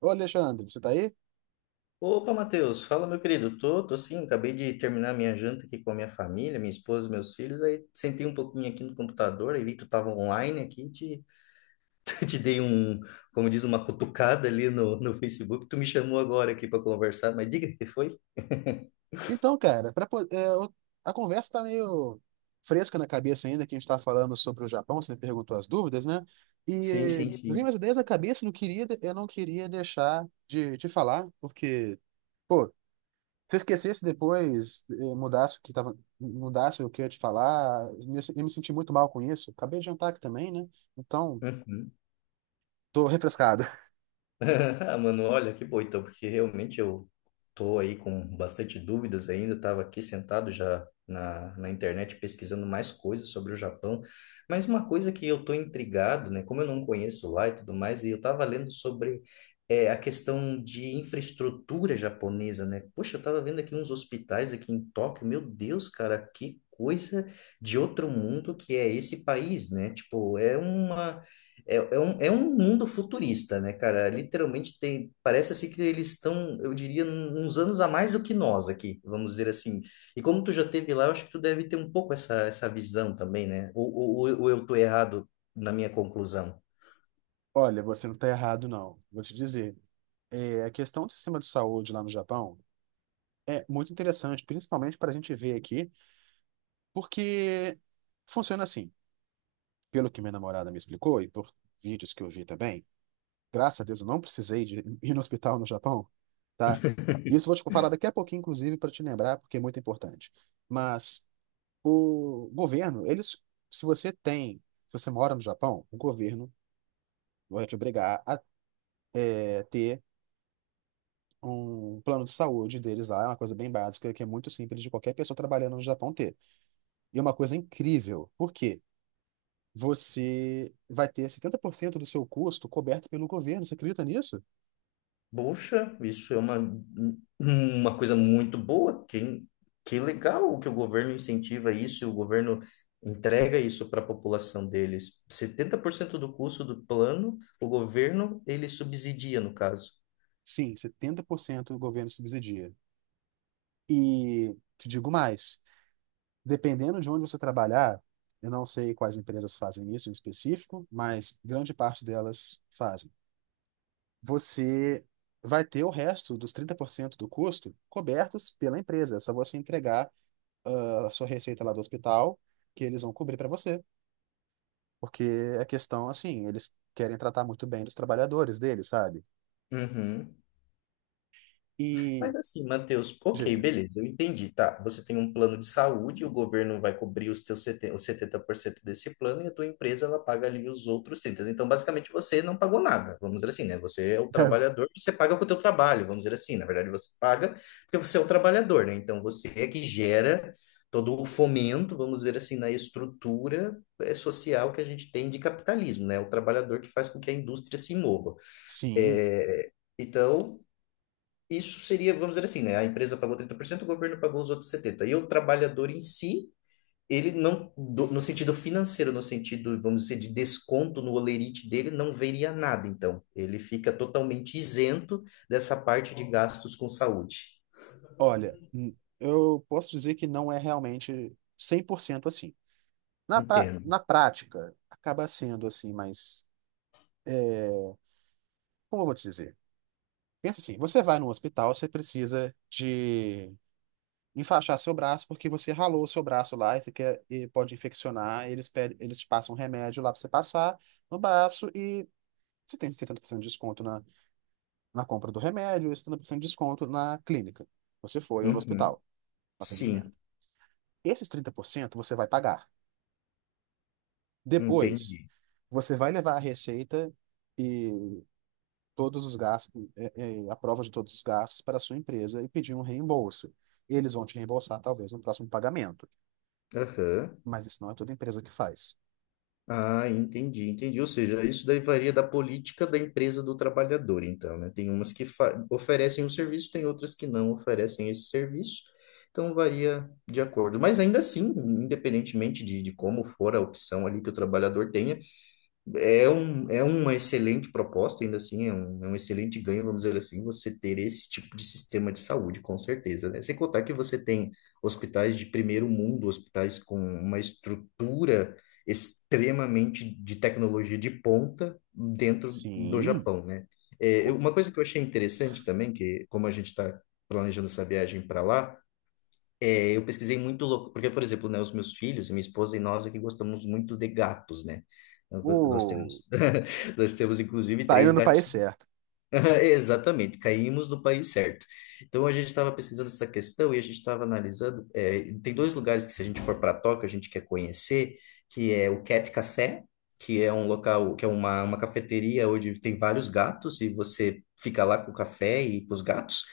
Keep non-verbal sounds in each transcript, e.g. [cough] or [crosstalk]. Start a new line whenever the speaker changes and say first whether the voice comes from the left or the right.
right: Ô, Alexandre, você tá aí?
left: Opa, Matheus, fala, meu querido. Tô sim, acabei de terminar minha janta aqui com a minha família, minha esposa, meus filhos. Aí sentei um pouquinho aqui no computador. Aí vi que tu tava online aqui, [laughs] te dei um, como diz, uma cutucada ali no Facebook. Tu me chamou agora aqui para conversar, mas diga o que foi. [laughs]
right: Então, cara, pra, po- é, eu- a conversa tá meio fresca na cabeça ainda, que a gente tá falando sobre o Japão, você me perguntou as dúvidas, né?
left: Sim,
right: E
left: sim,
right: vim
left: sim.
right: umas ideias na cabeça, eu não queria deixar de te falar, porque, pô, se eu esquecesse depois, mudasse o que eu ia te falar, eu me senti muito mal com isso. Acabei de jantar aqui também, né? Então,
left: Uhum.
right: tô refrescado. [laughs]
left: [laughs] Ah, mano, olha, que bom então, porque realmente eu tô aí com bastante dúvidas ainda, estava aqui sentado já na internet pesquisando mais coisas sobre o Japão, mas uma coisa que eu tô intrigado, né, como eu não conheço lá e tudo mais, e eu tava lendo sobre a questão de infraestrutura japonesa, né. Poxa, eu tava vendo aqui uns hospitais aqui em Tóquio, meu Deus, cara, que coisa de outro mundo que é esse país, né, tipo, é uma é um mundo futurista, né, cara? Literalmente tem, parece assim que eles estão, eu diria, uns anos a mais do que nós aqui, vamos dizer assim. E como tu já teve lá, eu acho que tu deve ter um pouco essa visão também, né? Ou eu tô errado na minha conclusão?
right: Olha, você não tá errado, não. Vou te dizer. É, a questão do sistema de saúde lá no Japão é muito interessante, principalmente para a gente ver aqui, porque funciona assim. Pelo que minha namorada me explicou e por vídeos que eu vi também, graças a Deus eu não precisei de [laughs] ir no hospital no Japão, tá? Isso
left: [laughs]
right: eu vou te falar daqui a pouquinho, inclusive, para te lembrar, porque é muito importante. Mas o governo, eles, se você tem, se você mora no Japão, o governo vai te obrigar a ter um plano de saúde deles lá, é uma coisa bem básica, que é muito simples de qualquer pessoa trabalhando no Japão ter. E é uma coisa incrível. Por quê? Você vai ter 70% do seu custo coberto pelo governo. Você acredita nisso?
left: Poxa, isso é uma coisa muito boa. Que legal que o governo incentiva isso e o governo entrega isso para a população deles. 70% do custo do plano, o governo, ele subsidia, no caso.
right: Sim, 70% do governo subsidia. E te digo mais, dependendo de onde você trabalhar, eu não sei quais empresas fazem isso em específico, mas grande parte delas fazem. Você vai ter o resto dos 30% do custo cobertos pela empresa. É só você entregar a sua receita lá do hospital, que eles vão cobrir para você. Porque é questão, assim, eles querem tratar muito bem dos trabalhadores deles, sabe?
left: Uhum.
right: E,
left: Mas assim, Matheus, ok,
right: diga.
left: beleza, eu entendi, tá? Você tem um plano de saúde, o governo vai cobrir os teus 70, os 70% desse plano e a tua empresa ela paga ali os outros 30%. Então, basicamente, você não pagou nada, vamos dizer assim, né? Você é o
right: [laughs]
left: trabalhador e você paga com o teu trabalho, vamos dizer assim. Na verdade, você paga porque você é o trabalhador, né? Então, você é que gera todo o fomento, vamos dizer assim, na estrutura social que a gente tem de capitalismo, né? O trabalhador que faz com que a indústria se mova.
right: Sim,
left: É, então, isso seria, vamos dizer assim, né? A empresa pagou 30%, o governo pagou os outros 70%. E o trabalhador em si, ele não, no sentido financeiro, no sentido, vamos dizer, de desconto no holerite dele, não veria nada. Então, ele fica totalmente isento dessa parte de gastos com saúde.
right: olha, eu posso dizer que não é realmente 100% assim. Na, pra-
left: Entendo.
right: na prática, acaba sendo assim, mas como eu vou te dizer? Pensa assim, você vai no hospital, você precisa de enfaixar seu braço porque você ralou seu braço lá e pode infeccionar, eles te passam um remédio lá para você passar no braço e você tem 70% de desconto na compra do remédio, e 70% de desconto na clínica. Você foi ou no
left: Uhum.
right: hospital, no atendimento.
left: Sim,
right: Esses 30% você vai pagar. Depois,
left: entendi.
right: você vai levar a receita e todos os gastos, a prova de todos os gastos para a sua empresa e pedir um reembolso. Eles vão te reembolsar, talvez, no próximo pagamento.
left: Aham.
right: Mas isso não é toda empresa que faz.
left: Ah, entendi, entendi. Ou seja, isso daí varia da política da empresa do trabalhador, então, né? Tem umas que oferecem um serviço, tem outras que não oferecem esse serviço. Então, varia de acordo. Mas ainda assim, independentemente de como for a opção ali que o trabalhador tenha, é uma excelente proposta, ainda assim, é um excelente ganho, vamos dizer assim, você ter esse tipo de sistema de saúde, com certeza, né? Sem contar que você tem hospitais de primeiro mundo, hospitais com uma estrutura extremamente de tecnologia de ponta dentro do
right: Sim,
left: Japão, né?
right: com-
left: Uma coisa que eu achei interessante também, que como a gente está planejando essa viagem para lá, eu pesquisei muito louco, porque, por exemplo, né, os meus filhos, minha esposa e nós aqui gostamos muito de gatos, né? Nós
right: o...
left: temos, [laughs] nós temos inclusive
right: tá indo
left: três.
right: no país certo.
left: [laughs] Exatamente, caímos no país certo. Então a gente estava pesquisando essa questão e a gente estava analisando, tem dois lugares que, se a gente for para Tóquio, a gente quer conhecer, que é o Cat Café, que é um local, que é uma cafeteria onde tem vários gatos e você fica lá com o café e com os gatos.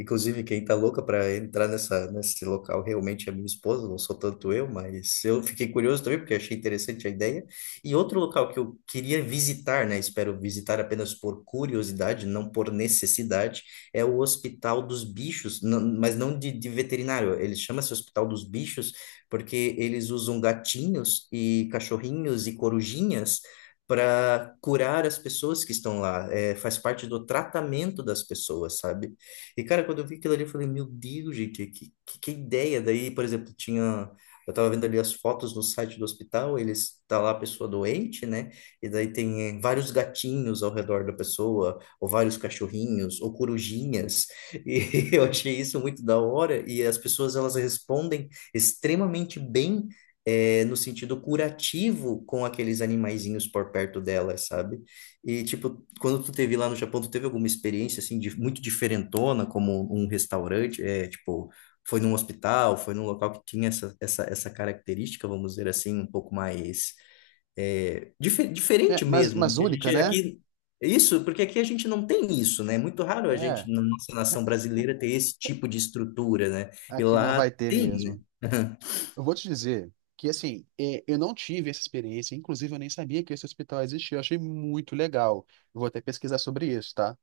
left: Inclusive, quem tá louca para entrar nessa, nesse local realmente é minha esposa, não sou tanto eu, mas eu fiquei curioso também, porque achei interessante a ideia. E outro local que eu queria visitar, né? Espero visitar apenas por curiosidade, não por necessidade, é o Hospital dos Bichos, mas não de veterinário. Ele chama-se Hospital dos Bichos porque eles usam gatinhos e cachorrinhos e corujinhas para curar as pessoas que estão lá. É, faz parte do tratamento das pessoas, sabe? E, cara, quando eu vi aquilo ali, eu falei, meu Deus, gente, que, que ideia! Daí, por exemplo, tinha. Eu tava vendo ali as fotos no site do hospital, eles tá lá a pessoa doente, né? E daí tem vários gatinhos ao redor da pessoa, ou vários cachorrinhos, ou corujinhas. E [laughs] eu achei isso muito da hora. E as pessoas elas respondem extremamente bem, no sentido curativo com aqueles animaizinhos por perto delas, sabe? E tipo, quando tu teve lá no Japão, tu teve alguma experiência assim de muito diferentona, como um restaurante, tipo foi num hospital, foi num local que tinha essa, essa característica, vamos dizer assim, um pouco mais
right: É,
left: diferente
right: mas,
left: mesmo, né?
right: mas
left: Que a gente
right: única, né?
left: aqui isso, porque aqui a gente não tem isso, né? É muito raro a
right: É,
left: gente na nossa nação brasileira ter esse tipo de estrutura, né? E
right: aqui não
left: lá
right: vai ter
left: tem, né?
right: mesmo. Eu vou te dizer que, assim, eu não tive essa experiência, inclusive eu nem sabia que esse hospital existia, eu achei muito legal. Eu vou até pesquisar sobre isso, tá?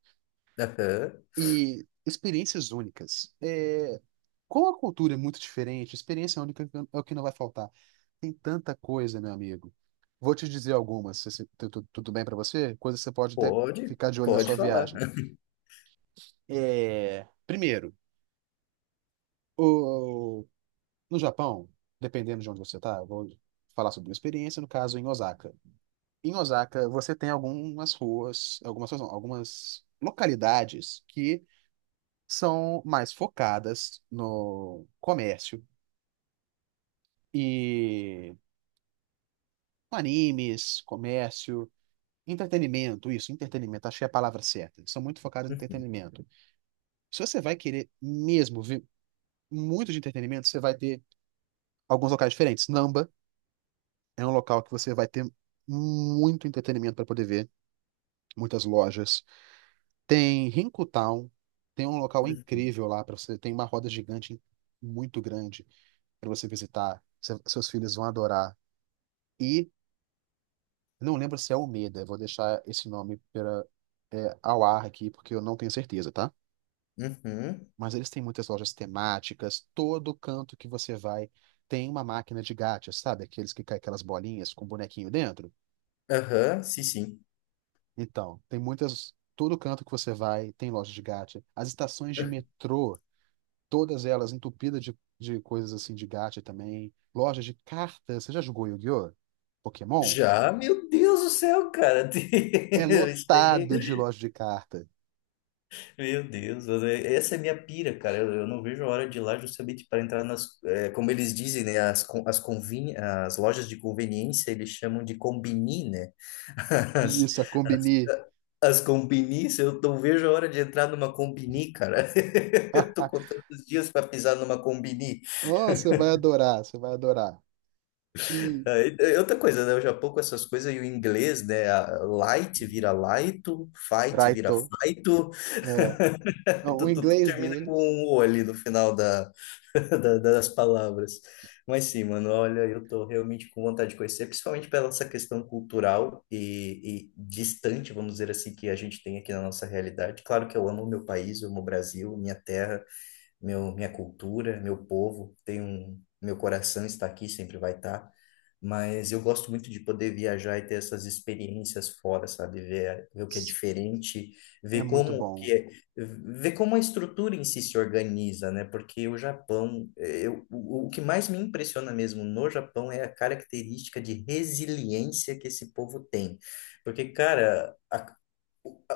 left: Aham.
right: E experiências únicas. É, como a cultura é muito diferente, experiência única é o que não vai faltar. Tem tanta coisa, meu amigo. Vou te dizer algumas, tudo bem pra você? Coisas que você pode até
left: Pode,
right: ficar de olho na
left: pode
right: sua
left: falar.
right: viagem. É, primeiro, o- no Japão, dependendo de onde você tá, eu vou falar sobre minha experiência, no caso em Osaka. Em Osaka, você tem algumas, ruas não, algumas localidades que são mais focadas no comércio e animes, comércio, entretenimento, isso, entretenimento, achei a palavra certa. São muito focados no
left: [laughs]
right: entretenimento. Se você vai querer mesmo ver muito de entretenimento, você vai ter alguns locais diferentes. Namba é um local que você vai ter muito entretenimento para poder ver, muitas lojas. Tem Town, tem um local incrível lá para você, tem uma roda gigante muito grande para você visitar. Seus filhos vão adorar. E não lembro se é Almeida, vou deixar esse nome pela, ao ar aqui porque eu não tenho certeza, tá?
left: Uhum,
right: Mas eles têm muitas lojas temáticas, todo canto que você vai tem uma máquina de gacha, sabe? Aqueles que caem aquelas bolinhas com bonequinho dentro.
left: aham, sim, sim.
right: Então, tem muitas, todo canto que você vai tem loja de gacha. As estações de metrô, todas elas entupidas de coisas assim de gacha também. Lojas de cartas. Você já jogou Yu-Gi-Oh? Pokémon?
left: Já, meu Deus do céu, cara. [laughs]
right: É
left: Isso aí.
right: lotado de loja de carta.
left: Meu Deus, essa é minha pira, cara. Eu não vejo a hora de ir lá justamente para entrar nas, como eles dizem, né? As lojas de conveniência, eles chamam de combini, né? [laughs] As,
right: Isso, a Combini.
left: as combinis, eu não vejo a hora de entrar numa combini, cara. [laughs] Eu tô
right: [laughs]
left: contando os dias para pisar numa combini.
right: Oh, você vai adorar, você vai adorar. E
left: Aí, é outra coisa, né? O Japão com essas coisas e o inglês, né? A Light vira light, fight vira
right: Raito.
left: fight. [laughs]
right: É. Não, o
left: Tu
right: inglês
left: termina com
right: deles
left: um O ali no final [laughs] das palavras. Mas sim, mano, olha, eu tô realmente com vontade de conhecer, principalmente pela essa questão cultural e distante, vamos dizer assim, que a gente tem aqui na nossa realidade. Claro que eu amo o meu país, eu amo o Brasil, minha terra, meu, minha cultura, meu povo, tem um, meu coração está aqui, sempre vai estar. Mas eu gosto muito de poder viajar e ter essas experiências fora, sabe? Ver o que é diferente,
right: é
left: ver
right: muito
left: como que
right: bom.
left: é, ver como a estrutura em si se organiza, né? Porque o Japão, eh, eu, o que mais me impressiona mesmo no Japão é a característica de resiliência que esse povo tem. Porque, cara, a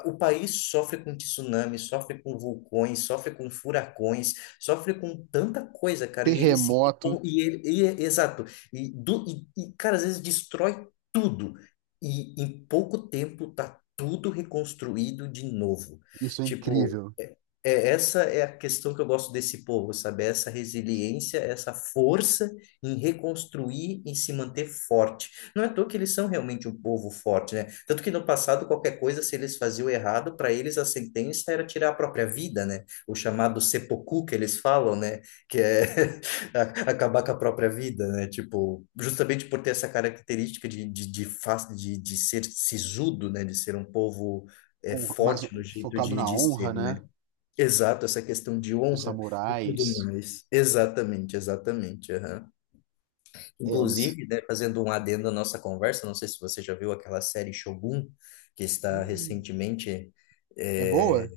left: o país sofre com tsunami, sofre com vulcões, sofre com furacões, sofre com tanta coisa, cara. E ele se.
right: Terremoto,
left: Exato. E, do, e, cara, às vezes destrói tudo. E em pouco tempo tá tudo reconstruído de novo.
right: isso é
left: Tipo,
right: incrível.
left: essa é a questão que eu gosto desse povo, sabe? É essa resiliência, é essa força em reconstruir e se manter forte. Não é à toa que eles são realmente um povo forte, né? Tanto que no passado, qualquer coisa, se eles faziam errado, para eles a sentença era tirar a própria vida, né? O chamado seppuku que eles falam, né? Que é [laughs] a- acabar com a própria vida, né? Tipo, justamente por ter essa característica de ser sisudo, né? De ser um povo. É
right: Mas
left: forte no jeito
right: focado
left: de,
right: na
left: de
right: honra,
left: ser, né?
right: né?
left: Exato, essa questão de
right: Dos
left: honra e tudo
right: samurais.
left: mais. Exatamente, exatamente. Aham.
right: É, eles.
left: Inclusive, né, fazendo um adendo à nossa conversa, não sei se você já viu aquela série Shogun, que está
right: Hum,
left: recentemente.
right: é
left: é,
right: boa?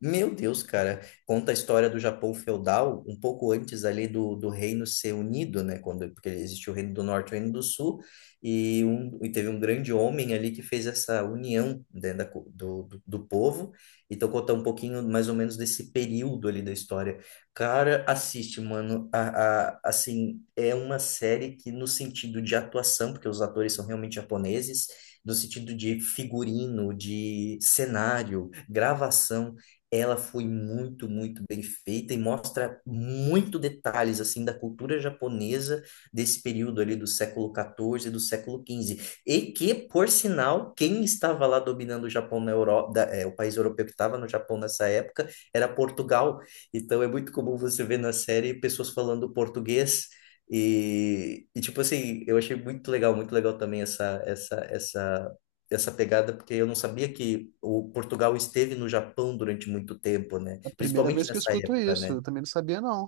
left: Meu Deus, cara, conta a história do Japão feudal, um pouco antes ali do reino ser unido, né? Quando, porque existiu o reino do norte e o reino do sul, e teve um grande homem ali que fez essa união dentro da, co- do, do, do povo. Então, conta um pouquinho mais ou menos desse período ali da história. Cara, assiste, mano. Assim, é uma série que, no sentido de atuação, porque os atores são realmente japoneses, no sentido de figurino, de cenário, gravação, ela foi muito, muito bem feita e mostra muito detalhes, assim, da cultura japonesa desse período ali do século XIV e do século XV. E que, por sinal, quem estava lá dominando o Japão na Europa, o país europeu que estava no Japão nessa época, era Portugal. Então é muito comum você ver na série pessoas falando português e tipo assim, eu achei muito legal também essa pegada, porque eu não sabia que o Portugal esteve no Japão durante muito tempo, né?
right: É a primeira
left: Principalmente
right: vez que eu
left: nessa
right: escuto
left: época,
right: isso.
left: né?
right: Eu também não sabia, não.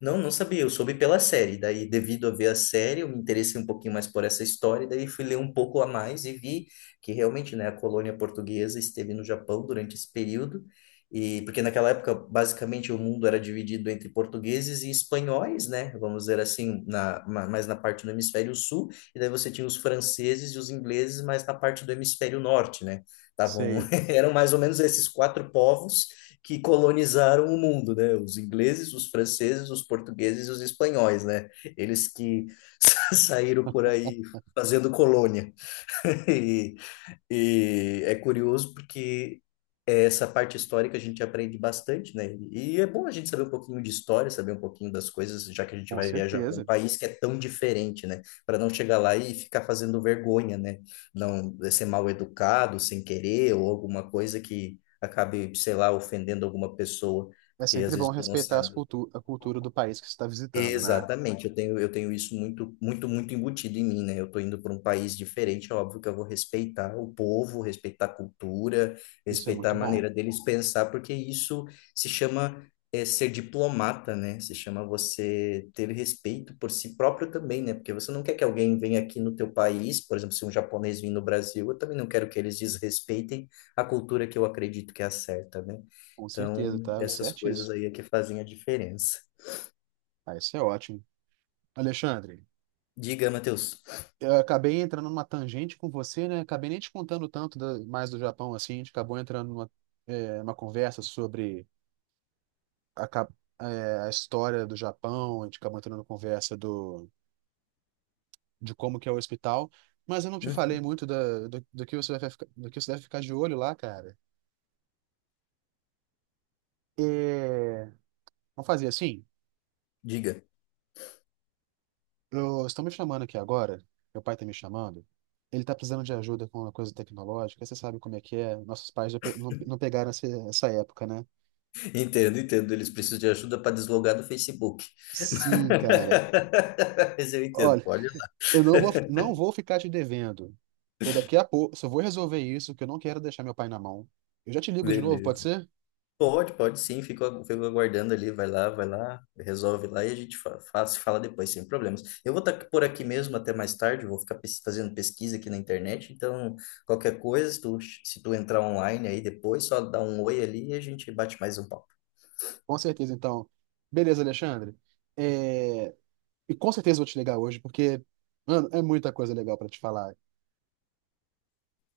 left: Não, não sabia, eu soube pela série. Daí, devido a ver a série, eu me interessei um pouquinho mais por essa história, daí fui ler um pouco a mais e vi que realmente, né, a colônia portuguesa esteve no Japão durante esse período. E porque naquela época, basicamente, o mundo era dividido entre portugueses e espanhóis, né? Vamos dizer assim, mais na parte do hemisfério sul, e daí você tinha os franceses e os ingleses mais na parte do hemisfério norte, né? Tavam,
right: Sei,
left: [laughs] eram mais ou menos esses quatro povos que colonizaram o mundo, né? Os ingleses, os franceses, os portugueses e os espanhóis, né? Eles que [laughs] saíram por aí fazendo colônia. [laughs] E, e é curioso porque essa parte histórica a gente aprende bastante, né? E é bom a gente saber um pouquinho de história, saber um pouquinho das coisas, já que a gente
right: com
left: vai viajar para um
right: certeza.
left: país que é tão diferente, né? Para não chegar lá e ficar fazendo vergonha, né? Não ser mal educado, sem querer, ou alguma coisa que acabe, sei lá, ofendendo alguma pessoa,
right: É
left: porque às
right: sempre bom
left: vezes tu não
right: respeitar as
left: sabe.
right: cultu a cultura do país que você está visitando, né?
left: Exatamente, eu tenho isso muito, muito, muito embutido em mim, né? Eu tô indo para um país diferente, é óbvio que eu vou respeitar o povo, respeitar a cultura,
right: Isso é
left: respeitar a
right: muito bom.
left: maneira deles pensar, porque isso se chama ser diplomata, né? Se chama você ter respeito por si próprio também, né? Porque você não quer que alguém venha aqui no teu país, por exemplo, se um japonês vir no Brasil, eu também não quero que eles desrespeitem a cultura que eu acredito que é a certa, né?
right: Com certeza,
left: Então,
right: tá
left: essas coisas
right: certíssimo.
left: aí é que fazem a diferença.
right: Ah, isso é ótimo. Alexandre,
left: Diga, Matheus.
right: eu acabei entrando numa tangente com você, né? Acabei nem te contando tanto mais do Japão, assim. A gente acabou entrando numa uma conversa sobre a, cap- a história do Japão, a gente acabou entrando numa conversa de como que é o hospital. Mas eu não te falei
left: Hum.
right: muito do que você vai ficar, do que você deve ficar de olho lá, cara. É, vamos fazer assim?
left: Diga.
right: Eu estou me chamando aqui agora, meu pai está me chamando. Ele está precisando de ajuda com uma coisa tecnológica, você sabe como é que é. Nossos pais já não, não pegaram essa época, né?
left: Entendo, entendo. Eles precisam de ajuda para deslogar do Facebook. [laughs]
right: Sim, cara.
left: Mas eu entendo.
right: Olha,
left: Pode ir lá.
right: eu não vou ficar te devendo. Eu daqui a pouco só vou resolver isso, que eu não quero deixar meu pai na mão. Eu já te ligo de novo, pode
left: Beleza.
right: ser?
left: Pode, pode sim. Fico aguardando ali. Vai lá, vai lá. Resolve lá e a gente se fala depois, sem problemas. Eu vou estar por aqui mesmo até mais tarde. Vou ficar fazendo pesquisa aqui na internet. Então, qualquer coisa, se tu entrar online aí depois, só dá um oi ali e a gente bate mais um papo.
right: Com certeza, então. Beleza, Alexandre. É, E com certeza eu vou te ligar hoje, porque, mano, é muita coisa legal para te falar.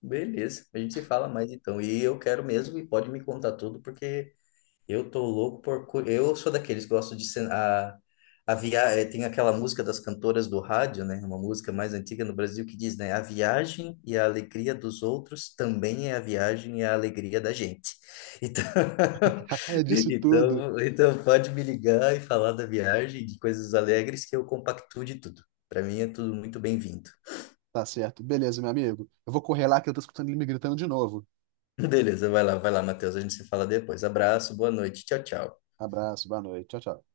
left: Beleza. A gente se fala mais então. E eu quero mesmo e pode me contar tudo, porque. Eu tô louco por. Eu sou daqueles que gostam de. Tem aquela música das cantoras do rádio, né? Uma música mais antiga no Brasil que diz, né? A viagem e a alegria dos outros também é a viagem e a alegria da gente. Então,
right: [laughs]
left: [laughs]
right: Disso tudo.
left: então pode me ligar e falar da viagem, de coisas alegres, que eu compactuo de tudo. Para mim é tudo muito bem-vindo. [laughs]
right: Tá certo. Beleza, meu amigo. Eu vou correr lá que eu tô escutando ele me gritando de novo.
left: Beleza, vai lá, Matheus. A gente se fala depois. Abraço, boa noite. Tchau, tchau.
right: Abraço, boa noite. Tchau, tchau.